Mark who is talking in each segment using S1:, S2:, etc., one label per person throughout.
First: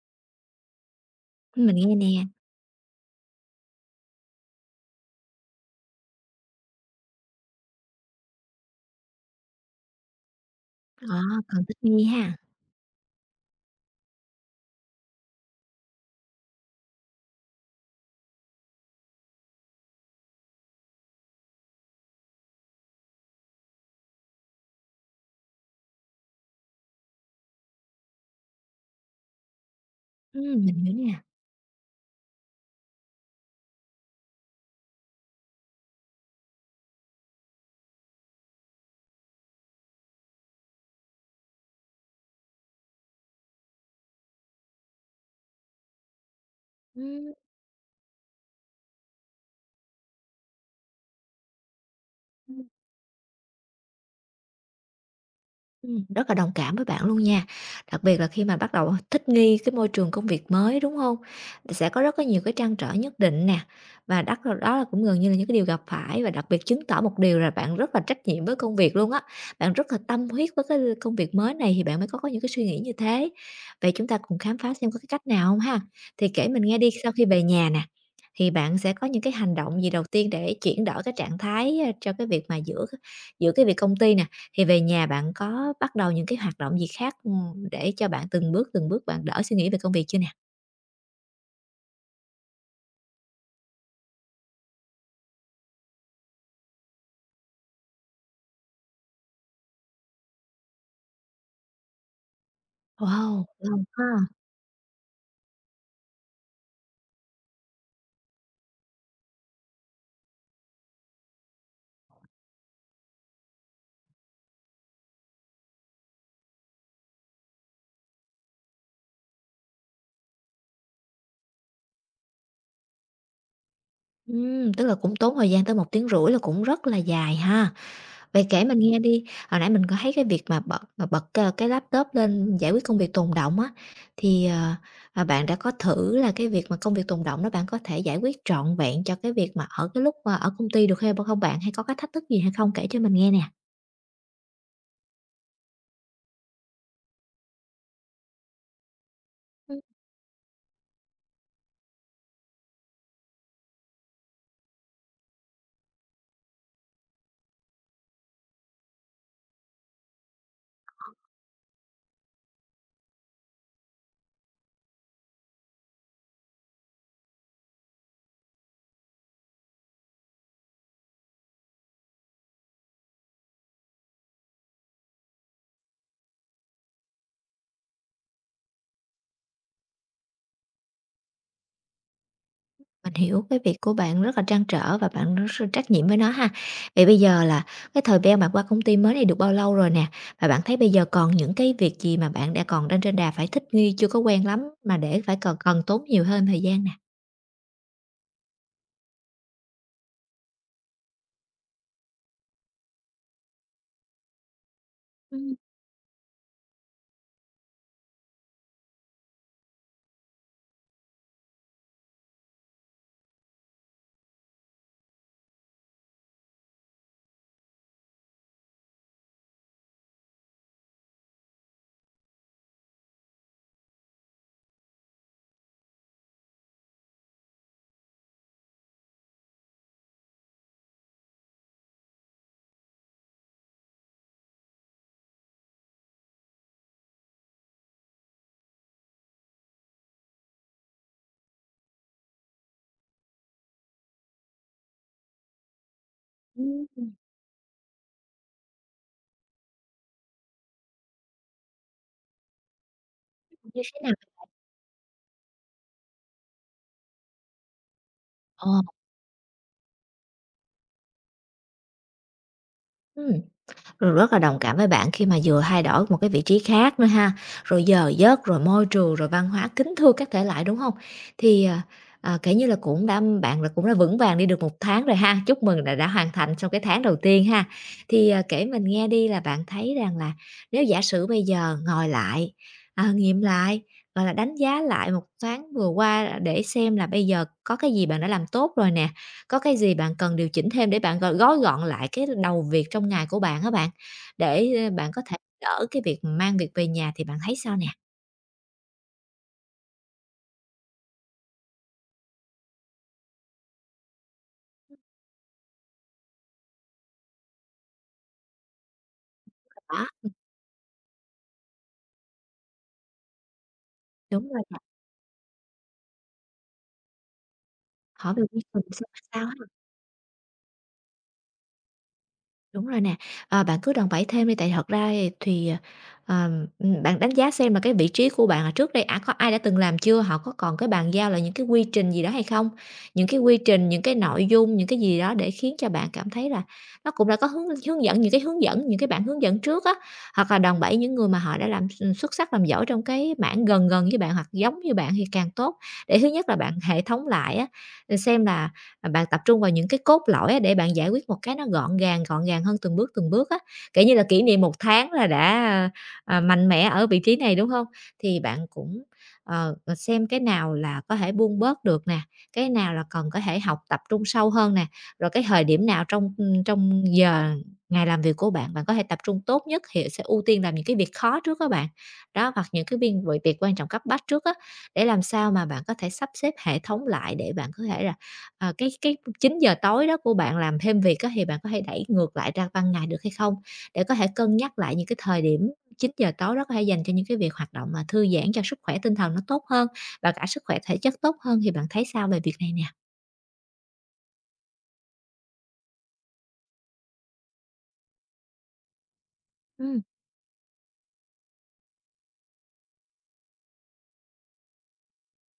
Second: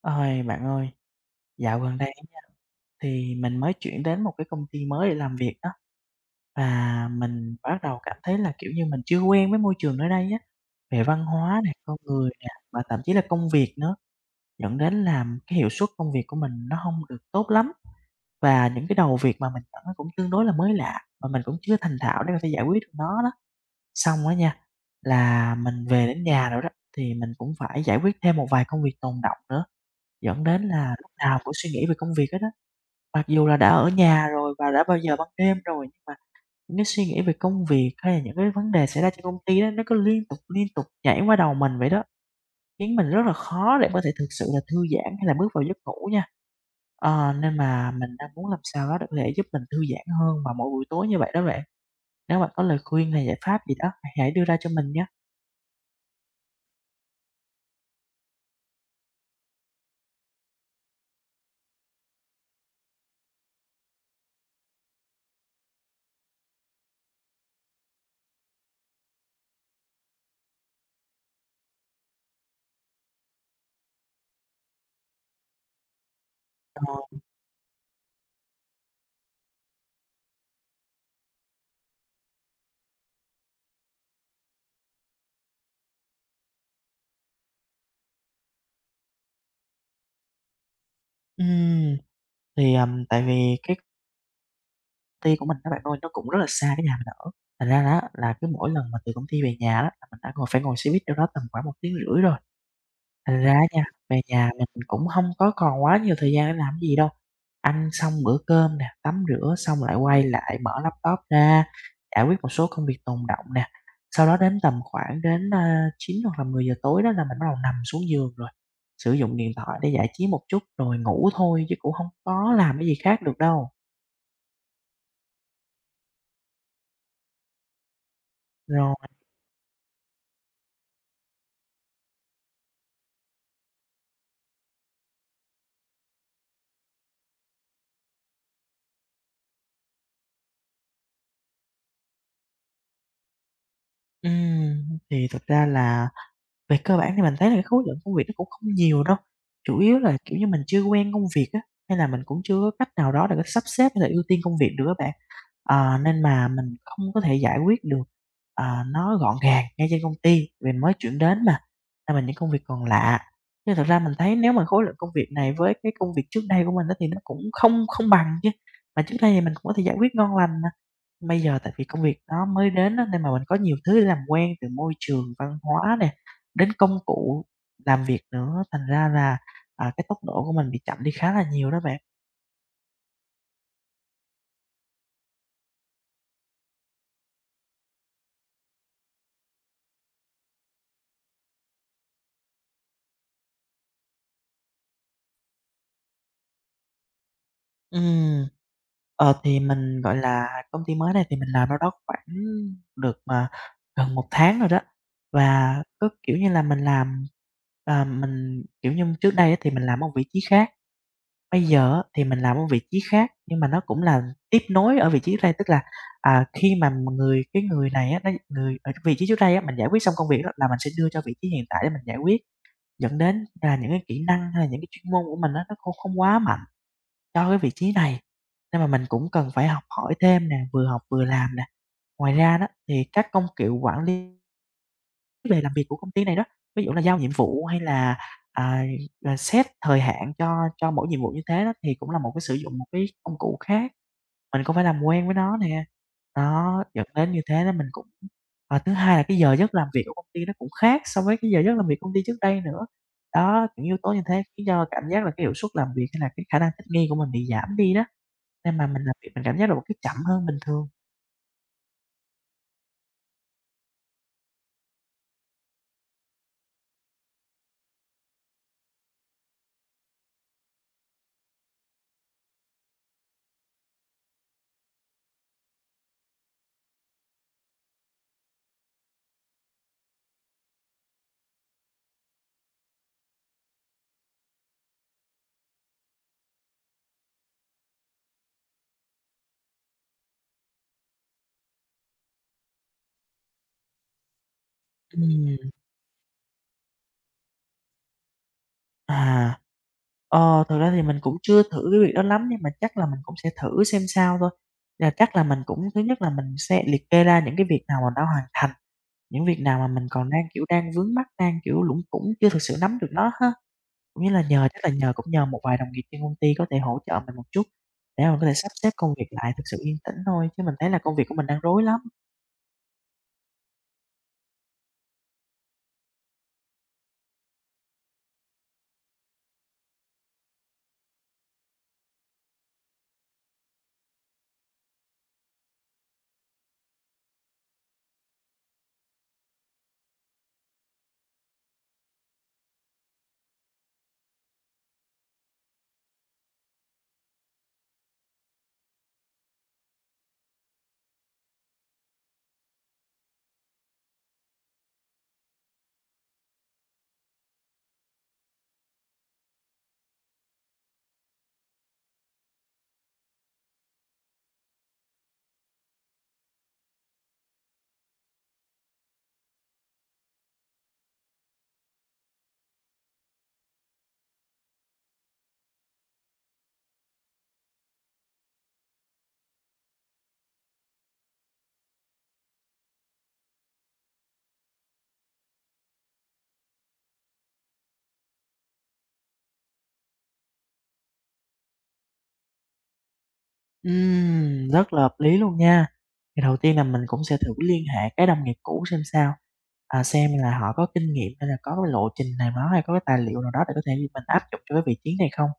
S1: Ôi, bạn ơi,
S2: Mình
S1: dạo
S2: nghe
S1: gần đây
S2: nè,
S1: nha, thì mình mới chuyển đến một cái công ty mới để làm việc đó. Và mình bắt đầu cảm thấy là, kiểu như, mình chưa quen với môi trường nơi đây á, về
S2: ờ,
S1: văn hóa
S2: còn
S1: nè,
S2: thích
S1: con
S2: nghi
S1: người
S2: ha.
S1: nè, và thậm chí là công việc nữa, dẫn đến làm cái hiệu suất công việc của mình nó không được tốt lắm. Và những cái đầu việc mà mình nhận nó cũng tương đối là mới lạ, và mình cũng chưa thành thạo để có thể giải quyết được nó đó. Xong á nha, là mình về đến nhà rồi đó, thì mình cũng phải giải quyết thêm một vài công việc tồn đọng nữa, dẫn đến
S2: Mình hiểu
S1: là lúc
S2: nè.
S1: nào cũng suy nghĩ về công việc hết á. Mặc dù là đã ở nhà rồi và đã bao giờ ban đêm rồi, nhưng mà những cái suy nghĩ về công việc hay là những cái vấn đề xảy ra trên công ty đó nó cứ liên tục nhảy qua đầu mình vậy đó. Khiến mình rất là khó để có thể thực sự là thư giãn hay là bước vào giấc ngủ nha. Ờ, nên mà mình đang muốn làm sao đó để có thể giúp mình thư giãn hơn vào mỗi buổi tối như vậy đó bạn. Nếu bạn có
S2: Ừm.
S1: lời khuyên hay giải pháp gì đó, hãy đưa ra cho mình nhé.
S2: Rất là đồng cảm với bạn luôn nha. Đặc biệt là khi mà bắt đầu thích nghi cái môi trường công việc mới, đúng không? Thì sẽ có rất có nhiều cái trăn trở nhất định nè, và đắt đó là cũng gần như là những cái điều gặp phải và đặc biệt chứng tỏ một điều là bạn rất là trách nhiệm với công việc luôn á. Bạn rất là tâm huyết với cái công việc mới này thì bạn mới có những cái suy nghĩ như thế. Vậy chúng ta cùng khám phá xem có cái cách nào không ha? Thì kể mình nghe đi,
S1: Ờ,
S2: sau khi về nhà nè, thì bạn sẽ có những cái hành động gì đầu tiên để chuyển đổi cái trạng thái, cho cái việc mà giữa giữa cái việc công ty nè, thì về nhà bạn có bắt đầu những cái hoạt động gì khác, để cho bạn từng bước bạn đỡ suy nghĩ về công việc chưa nè?
S1: ừm, tại vì cái công ty của mình các bạn ơi, nó cũng rất là xa cái nhà mình ở, thành ra đó là cứ mỗi lần mà từ công ty về nhà đó là mình đã ngồi phải ngồi xe buýt đâu đó tầm khoảng một tiếng rưỡi rồi. Thành
S2: Wow!
S1: ra á nha,
S2: Lâu
S1: về
S2: ha.
S1: nhà mình cũng hông có còn quá nhiều thời gian để làm cái gì đâu, ăn xong bữa cơm nè, tắm rửa xong lại quay lại mở laptop ra, giải quyết một số công việc tồn đọng nè. Sau đó đến tầm khoảng 9 hoặc là 10 giờ tối đó là mình bắt đầu nằm xuống giường rồi, sử dụng điện thoại để giải trí một chút rồi ngủ thôi chứ cũng hông có làm cái gì khác được đâu.
S2: Tức là cũng tốn thời gian tới 1 tiếng rưỡi là cũng rất là dài ha. Vậy kể mình
S1: Rồi,
S2: nghe đi, hồi nãy mình có thấy cái việc mà cái laptop lên giải quyết công việc tồn đọng á, thì, ờ, bạn đã có thử là cái việc mà công việc tồn đọng đó bạn có thể giải quyết trọn vẹn cho cái việc mà ở cái lúc mà ở công ty được hay không bạn? Hay có cái thách thức gì hay không? Kể cho mình nghe
S1: thì thực ra là về cơ bản thì mình thấy là cái khối lượng công việc nó cũng không nhiều đâu, chủ
S2: nè.
S1: yếu là, kiểu như, mình chưa quen công việc á, hay là mình cũng chưa có cách nào đó để có sắp xếp hay là ưu tiên công việc được các bạn. Ờ, nên mà mình không có thể giải quyết được, ờ, nó gọn gàng ngay trên công ty, vì mới chuyển đến mà, nên mình những công việc còn lạ. Nhưng thật ra mình thấy nếu mà khối lượng công việc này với cái công việc trước đây của mình á thì nó cũng không không bằng chứ, mà trước đây thì mình cũng có thể giải quyết ngon lành mà. Bây giờ tại vì công việc nó mới đến á, nên mà mình có nhiều thứ để làm quen từ môi trường, văn hóa nè, đến công cụ làm việc nữa, thành ra là, cái tốc độ của mình bị chậm đi khá là nhiều đó bạn.
S2: Mình hiểu cái việc của bạn rất là trăn trở và bạn rất là trách nhiệm với nó ha. Vậy bây giờ là cái thời gian bạn qua công ty mới này được bao lâu rồi nè? Và bạn thấy bây giờ còn những cái việc gì mà bạn đã còn đang trên đà phải thích nghi chưa có quen lắm mà để phải cần cần tốn nhiều hơn thời gian nè?
S1: Ừm, thì mình, gọi là, công ty mới này thì mình làm đâu đó khoảng được, gần 1 tháng rồi đó,
S2: Ừm.
S1: và cứ, kiểu như là, mình, kiểu như, trước đây á thì mình làm ở một vị trí khác. Bây giờ thì mình làm ở vị trí khác, nhưng mà nó cũng là tiếp nối ở vị trí trước đây, tức là, khi mà cái người này á, nó người ở vị trí trước đây á, mình giải quyết xong công việc á, là mình sẽ đưa cho vị trí hiện tại để mình giải quyết, dẫn đến là những cái kỹ năng hay là những cái chuyên môn của mình á, nó không không quá mạnh cho cái vị trí này. Nên mà mình cũng cần phải học hỏi thêm nè, vừa học vừa làm nè. Ngoài ra đó, thì các công cụ quản lý về làm việc của công ty này đó, ví dụ là giao nhiệm vụ hay là, à, là xét thời hạn cho mỗi nhiệm vụ như thế đó, thì cũng là một cái sử dụng một cái công cụ khác, mình cũng phải làm quen với nó nè. Đó, dẫn
S2: Ừm.
S1: đến như thế đó mình cũng và thứ hai là cái giờ giấc làm việc của công ty nó cũng khác so với cái giờ giấc làm việc công ty trước đây nữa. Đó,
S2: Như
S1: những yếu
S2: thế
S1: tố
S2: nào?
S1: như thế khiến cho cảm giác là cái hiệu suất làm việc hay là cái khả năng thích nghi của mình bị giảm đi đó,
S2: Ờ.
S1: nên mà mình làm việc mình cảm giác là một cái chậm hơn bình thường.
S2: ừ Rồi rất là đồng cảm với bạn khi mà vừa thay đổi một cái vị trí khác nữa ha, rồi giờ giấc, rồi môi trường, rồi văn hóa, kính thưa các thể loại, đúng không? Thì, à, kể như là cũng đã vững vàng đi được 1 tháng rồi ha, chúc mừng là đã hoàn thành trong cái tháng đầu tiên ha. Kể mình nghe đi là bạn thấy rằng là nếu giả sử bây giờ ngồi lại, nghiệm lại, gọi là, đánh giá lại 1 tháng vừa qua để xem là bây giờ có cái gì bạn đã làm tốt rồi nè, có cái gì bạn cần điều chỉnh thêm để bạn gói gọn lại cái đầu việc trong ngày của bạn á bạn? Bạn có thể
S1: Ừm.
S2: đỡ cái việc mang việc về nhà thì bạn thấy sao nè?
S1: À, thực ra thì mình cũng chưa thử cái việc đó lắm nhưng mà chắc là mình cũng sẽ thử xem sao thôi. Là chắc là mình cũng thứ nhất là mình sẽ liệt kê ra những cái việc nào mà đã hoàn thành, những việc nào mà
S2: Đó,
S1: mình còn đang, kiểu, đang vướng mắc, đang, kiểu, lủng củng, chưa thực sự nắm được nó ha. Cũng như là
S2: đúng rồi
S1: nhờ
S2: nè,
S1: chắc là nhờ cũng nhờ một vài đồng nghiệp trên công ty có thể hỗ trợ mình một chút để mà
S2: hỏi
S1: mình
S2: về
S1: có thể
S2: quy
S1: sắp
S2: trình
S1: xếp
S2: xem
S1: công việc
S2: sao
S1: lại
S2: ha.
S1: thực sự yên tĩnh thôi, chứ mình thấy là công việc của mình đang rối lắm.
S2: Đúng rồi nè, bạn cứ đòn bẩy thêm đi, tại thật ra thì, ờ, bạn đánh giá xem là cái vị trí của bạn là trước đây đã có ai đã từng làm chưa? Họ có còn cái bàn giao là những cái quy trình gì đó hay không? Những cái quy trình, những cái nội dung, những cái gì đó để khiến cho bạn cảm thấy là nó cũng đã có hướng hướng dẫn những cái hướng dẫn, những cái bản hướng dẫn trước á, hoặc là đòn bẩy những người mà họ đã làm xuất sắc, làm giỏi trong cái mảng gần gần với bạn hoặc giống như bạn thì càng tốt. Để thứ nhất là bạn hệ thống lại á, xem là bạn tập trung vào những cái cốt lõi á để bạn giải quyết một cái nó gọn gàng hơn từng bước á. Kể như là, kỷ niệm 1 tháng là đã, mạnh mẽ ở vị trí này, đúng không? Thì bạn cũng, xem cái nào là có thể buông bớt được nè, cái nào là cần có thể học tập trung sâu hơn nè, rồi cái thời điểm nào trong, trong giờ ngày làm việc của bạn, bạn có thể tập trung tốt nhất thì sẽ ưu tiên làm những cái việc khó trước các bạn. Đó, hoặc những cái biên v việc quan trọng cấp bách trước á, để làm sao mà bạn có thể sắp xếp hệ thống lại để bạn có thể là cái 9 giờ tối đó của bạn làm thêm việc á, thì bạn có thể đẩy ngược lại ra ban ngày được hay không? Để có thể cân nhắc lại những cái thời điểm 9 giờ tối đó có thể dành cho những cái việc hoạt động mà thư giãn cho sức khỏe tinh thần nó tốt hơn và cả sức khỏe thể chất tốt hơn, thì bạn thấy sao về việc này nè?
S1: Rất là hợp lý luôn nha. Thì đầu tiên là mình cũng sẽ thử liên hệ cái đồng nghiệp cũ xem sao,
S2: Ừm.
S1: xem là họ có kinh nghiệm hay là có cái lộ trình nào đó hay có cái tài liệu nào đó để có thể mình áp dụng cho cái vị trí này không?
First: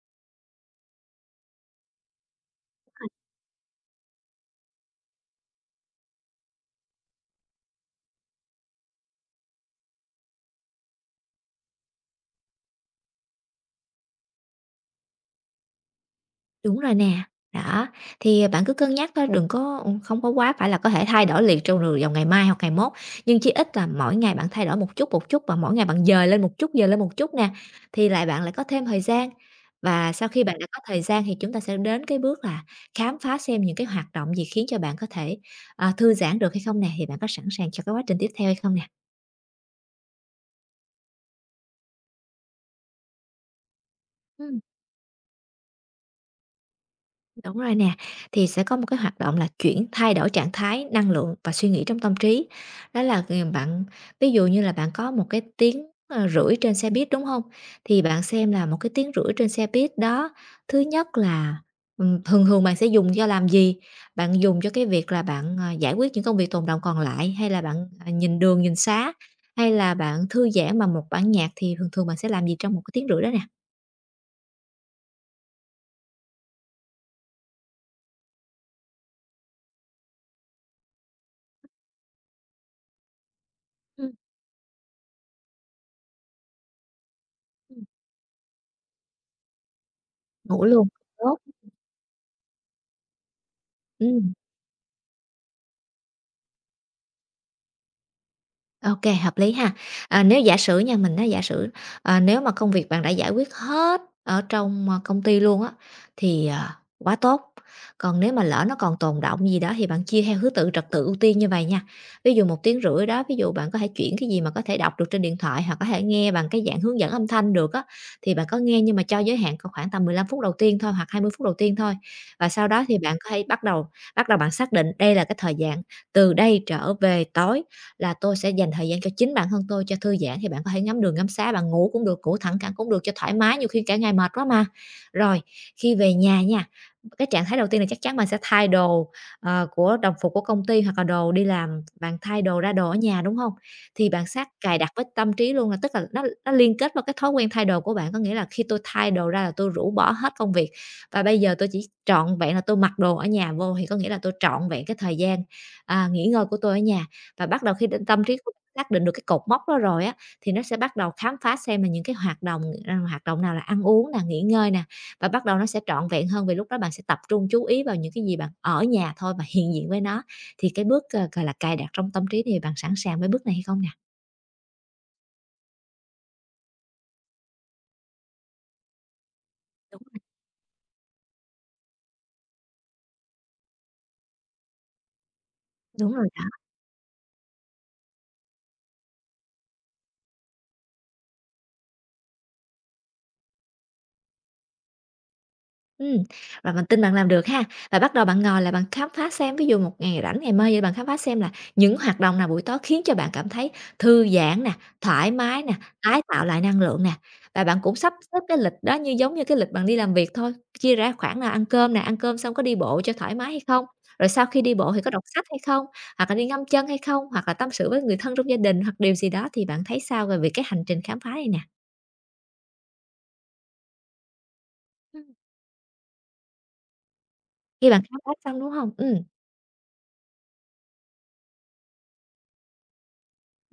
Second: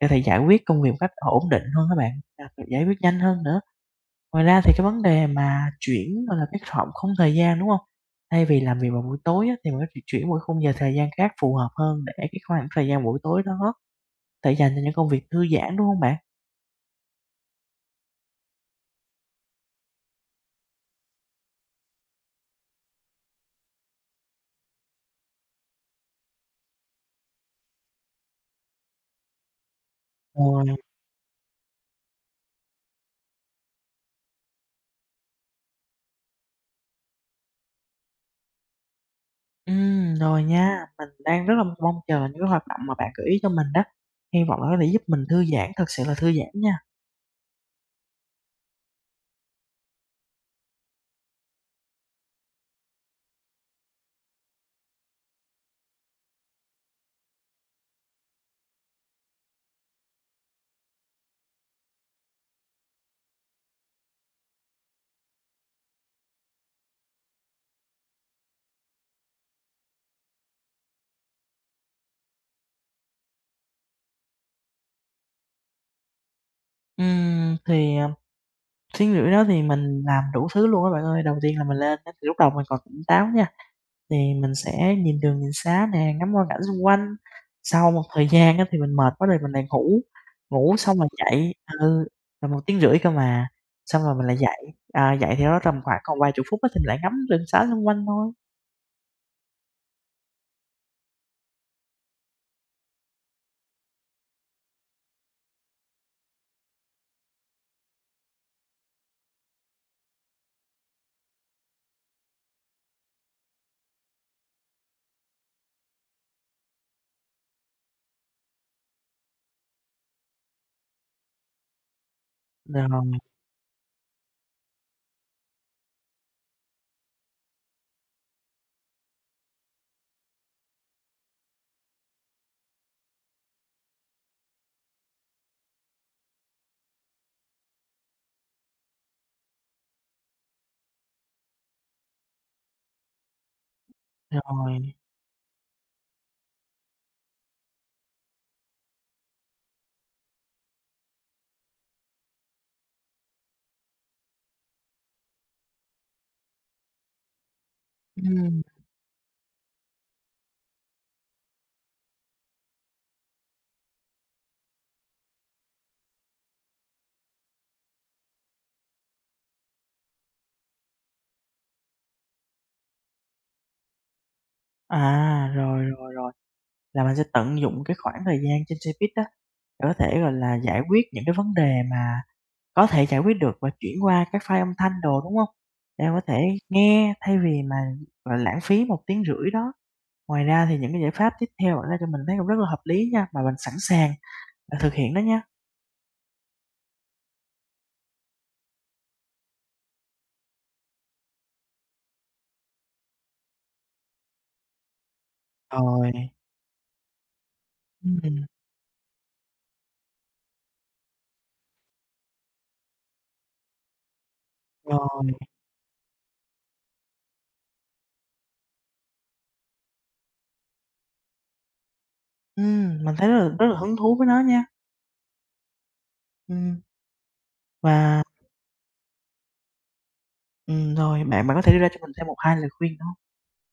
S1: Để có thể giải quyết công việc một cách ổn định hơn các bạn, giải quyết nhanh hơn nữa. Ngoài ra thì cái vấn đề mà chuyển, gọi là, cái khoảng không thời gian, đúng không? Thay vì làm việc vào buổi tối á, thì mình có thể chuyển một cái khung giờ thời gian khác phù hợp hơn để cái khoảng thời gian buổi tối đó có thể dành cho những công việc thư giãn, đúng không bạn?
S2: Đúng rồi nè. Đó, bạn cứ cân nhắc thôi, đừng có không có quá phải là có thể thay đổi liền trong rồi vào ngày mai hoặc ngày mốt, nhưng chí ít là mỗi ngày bạn thay đổi một chút và mỗi ngày bạn dời lên một chút, dời lên một chút nè, thì bạn lại có thêm thời gian. Và sau
S1: Ờ.
S2: khi bạn đã có thời gian thì chúng ta sẽ đến cái bước là khám phá xem những cái hoạt động gì khiến cho bạn có thể, thư giãn được hay không nè, thì bạn có sẵn sàng cho cái quá trình tiếp theo hay không nè?
S1: Rồi nha. Mình đang rất là mong chờ những cái hoạt động mà bạn gợi ý cho mình đó, hy
S2: Ừm.
S1: vọng là có thể giúp mình thư giãn, thực sự là thư giãn nha.
S2: Đúng rồi nè, thì sẽ có một cái hoạt động là chuyển thay đổi trạng thái, năng lượng và suy nghĩ trong tâm trí. Đó là khi mà bạn ví dụ như là bạn có một cái tiếng rưỡi trên xe buýt đúng không? Thì bạn xem là một cái tiếng rưỡi trên xe buýt đó, thứ nhất là thường thường bạn sẽ dùng cho làm gì? Bạn dùng cho cái việc là bạn giải quyết những công việc tồn đọng còn lại hay là bạn nhìn đường nhìn xá hay là bạn thư giãn bằng một bản nhạc thì thường thường bạn sẽ làm gì trong một cái tiếng rưỡi đó nè?
S1: Ừm, thì, ờ, tiếng rưỡi đó thì mình làm đủ thứ luôn các bạn ơi. Đầu tiên là mình lên á thì lúc đầu mình còn tỉnh táo nha,
S2: Ừ.
S1: thì mình sẽ nhìn đường nhìn xá nè, ngắm quang cảnh xung quanh.
S2: Ừ.
S1: Sau một thời gian á thì mình mệt quá rồi mình lại ngủ,
S2: Ngủ
S1: ngủ
S2: luôn.
S1: xong rồi
S2: Tốt.
S1: dậy, ừ, là một tiếng rưỡi cơ mà, xong
S2: Ừ.
S1: rồi mình lại dậy, dậy thì nó tầm khoảng còn vài chục phút á thì mình lại ngắm đường xá xung quanh thôi.
S2: OK hợp lý ha. À, nếu giả sử nha, mình nói giả sử, nếu mà công việc bạn đã giải quyết hết ở trong, công ty luôn á, thì, ờ, quá tốt. Còn nếu mà lỡ nó còn tồn đọng gì đó thì bạn chia theo thứ tự trật tự ưu tiên như vậy nha. Ví dụ 1 tiếng rưỡi đó, ví dụ bạn có thể chuyển cái gì mà có thể đọc được trên điện thoại hoặc có thể nghe bằng cái dạng hướng dẫn âm thanh được á, thì bạn có nghe nhưng mà cho giới hạn có khoảng tầm 15 phút đầu tiên thôi hoặc 20 phút đầu tiên thôi. Và sau đó thì
S1: Rồi,
S2: bạn có thể bắt đầu bạn xác định đây là cái thời gian từ đây trở về tối là tôi sẽ dành thời gian cho chính bản thân tôi, cho thư giãn thì bạn có thể ngắm đường ngắm xá, bạn ngủ cũng được, ngủ thẳng cẳng cũng được cho thoải mái, nhiều khi cả ngày mệt quá mà. Rồi, khi về nhà nha, cái trạng thái đầu tiên là chắc chắn bạn sẽ thay đồ, của đồng phục của công ty hoặc là đồ đi làm, bạn thay đồ ra đồ ở nhà, đúng không? Thì bạn sát cài đặt
S1: rồi.
S2: với tâm trí luôn là tức là nó liên kết vào cái thói quen thay đồ của bạn, có nghĩa là khi tôi thay đồ ra là tôi rũ bỏ hết công việc và bây giờ tôi chỉ trọn vẹn là tôi mặc đồ ở nhà vô thì có nghĩa là tôi trọn vẹn cái thời gian, nghỉ ngơi của tôi ở nhà. Và bắt đầu khi định tâm trí của bạn
S1: Ừm,
S2: xác định được cái cột mốc đó rồi á, thì nó sẽ bắt đầu khám phá xem là những cái hoạt động, hoạt động nào là ăn uống nè, nghỉ ngơi nè, và bắt đầu nó sẽ trọn vẹn hơn vì lúc đó bạn sẽ tập trung chú ý vào những cái gì bạn ở nhà thôi và hiện diện với nó. Thì cái bước, gọi là, cài đặt trong tâm trí thì bạn sẵn sàng với bước này hay không nè?
S1: rồi, rồi, rồi, là mình sẽ tận dụng cái khoảng thời gian trên xe buýt đó để có
S2: Đúng
S1: thể,
S2: rồi,
S1: gọi là, giải quyết những cái vấn đề mà có thể giải quyết được và chuyển qua các file âm thanh đồ, đúng hông? Để
S2: đúng
S1: có
S2: rồi
S1: thể
S2: đó.
S1: nghe thay vì mà, gọi là, lãng phí một tiếng rưỡi đó. Ngoài ra thì những cái giải pháp tiếp theo bạn đưa cho mình thấy cũng rất là hợp lý nha, mà mình sẵn sàng, thực hiện đó nha.
S2: Ừm, và mình tin bạn làm được ha. Và bắt đầu bạn ngồi là bạn khám phá xem, ví dụ một ngày rảnh ngày mai vậy bạn khám phá xem là những hoạt động nào buổi tối khiến cho bạn cảm thấy thư giãn nè, thoải mái nè, tái
S1: Rồi,
S2: tạo lại năng lượng nè. Và bạn cũng sắp xếp
S1: ừm,
S2: cái lịch đó như giống như cái lịch bạn đi làm việc thôi, chia ra khoảng là ăn cơm nè, ăn cơm xong có đi bộ cho thoải mái hay không, rồi sau khi đi bộ thì có
S1: rồi,
S2: đọc sách hay không, hoặc là đi ngâm chân hay không, hoặc là tâm sự với người thân trong gia đình hoặc điều gì đó thì bạn thấy sao về việc cái hành trình khám phá này nè?
S1: mình thấy rất là hứng thú với nó nha.
S2: Ừm.
S1: Ừm,
S2: Khi bạn khám
S1: và
S2: phá xong, đúng không? Ừm.
S1: rồi bạn bạn có thể đưa ra cho mình thêm 1 2 lời khuyên được hông?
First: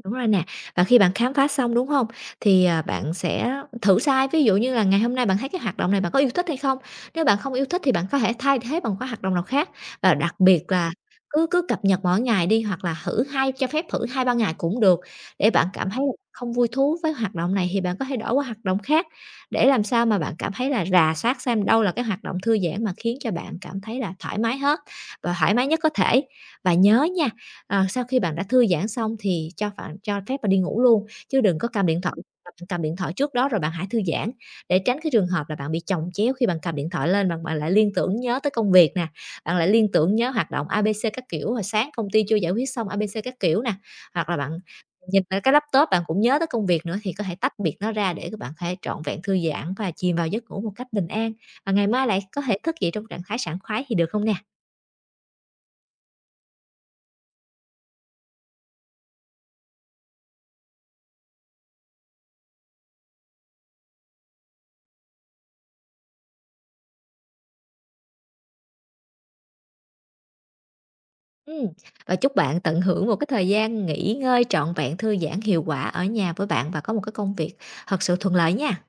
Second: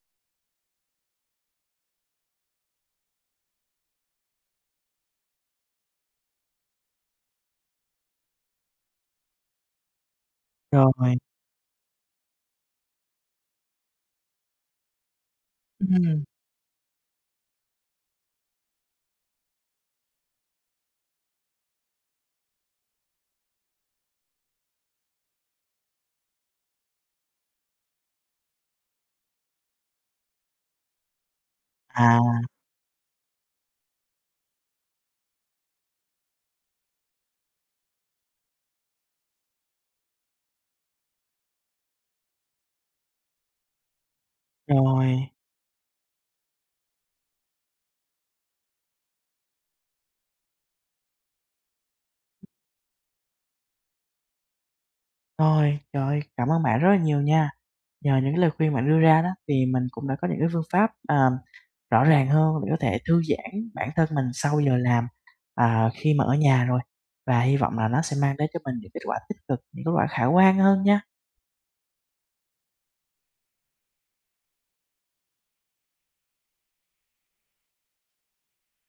S2: Đúng rồi nè, và khi bạn khám phá xong, đúng không? Bạn sẽ thử sai, ví dụ như là ngày hôm nay bạn thấy cái hoạt động này bạn có yêu thích hay không? Nếu bạn không yêu thích thì bạn có thể thay thế bằng cái hoạt động nào khác, và đặc biệt là
S1: Rồi,
S2: cứ cứ cập nhật mỗi ngày đi, hoặc là thử hai cho phép thử 2 3 ngày cũng được, để bạn cảm thấy là
S1: ừm.
S2: không vui thú với hoạt động này thì bạn có thể đổi qua hoạt động khác, để làm sao mà bạn cảm thấy là rà soát xem đâu là cái hoạt động thư giãn mà khiến cho bạn cảm thấy là thoải mái hết và thoải mái nhất có thể. Và nhớ nha. Sau khi bạn đã thư giãn xong thì cho phép bạn đi ngủ luôn, chứ đừng có cầm điện thoại
S1: À,
S2: bạn cầm điện thoại trước đó rồi bạn hãy thư giãn, để tránh cái trường hợp là bạn bị chồng chéo khi bạn cầm điện thoại lên bạn bạn lại liên tưởng nhớ tới công việc nè, bạn lại liên tưởng nhớ hoạt động ABC các kiểu, rồi sáng công ty chưa giải quyết xong ABC các kiểu nè, hoặc là bạn nhìn
S1: rồi,
S2: lại cái laptop bạn cũng nhớ tới công việc nữa thì có thể tách biệt nó ra để các bạn có thể trọn vẹn thư giãn và chìm vào giấc ngủ một cách bình an, và ngày mai lại có thể thức dậy trong trạng thái sảng khoái thì được không nè?
S1: rồi, trời ơi, cảm ơn bạn rất là nhiều nha. Nhờ những cái lời khuyên bạn đưa ra đó thì mình cũng đã có những cái phương pháp, rõ ràng hơn để có thể thư giãn bản thân mình sau giờ làm, khi mà ở nhà rồi. Và hy vọng là nó sẽ mang đến cho mình những kết quả tích cực, những kết quả khả quan hơn nha.
S2: Ừm, và chúc bạn tận hưởng một cái thời gian nghỉ ngơi trọn vẹn, thư giãn hiệu quả ở nhà với bạn và có một cái công việc thật sự thuận lợi nha.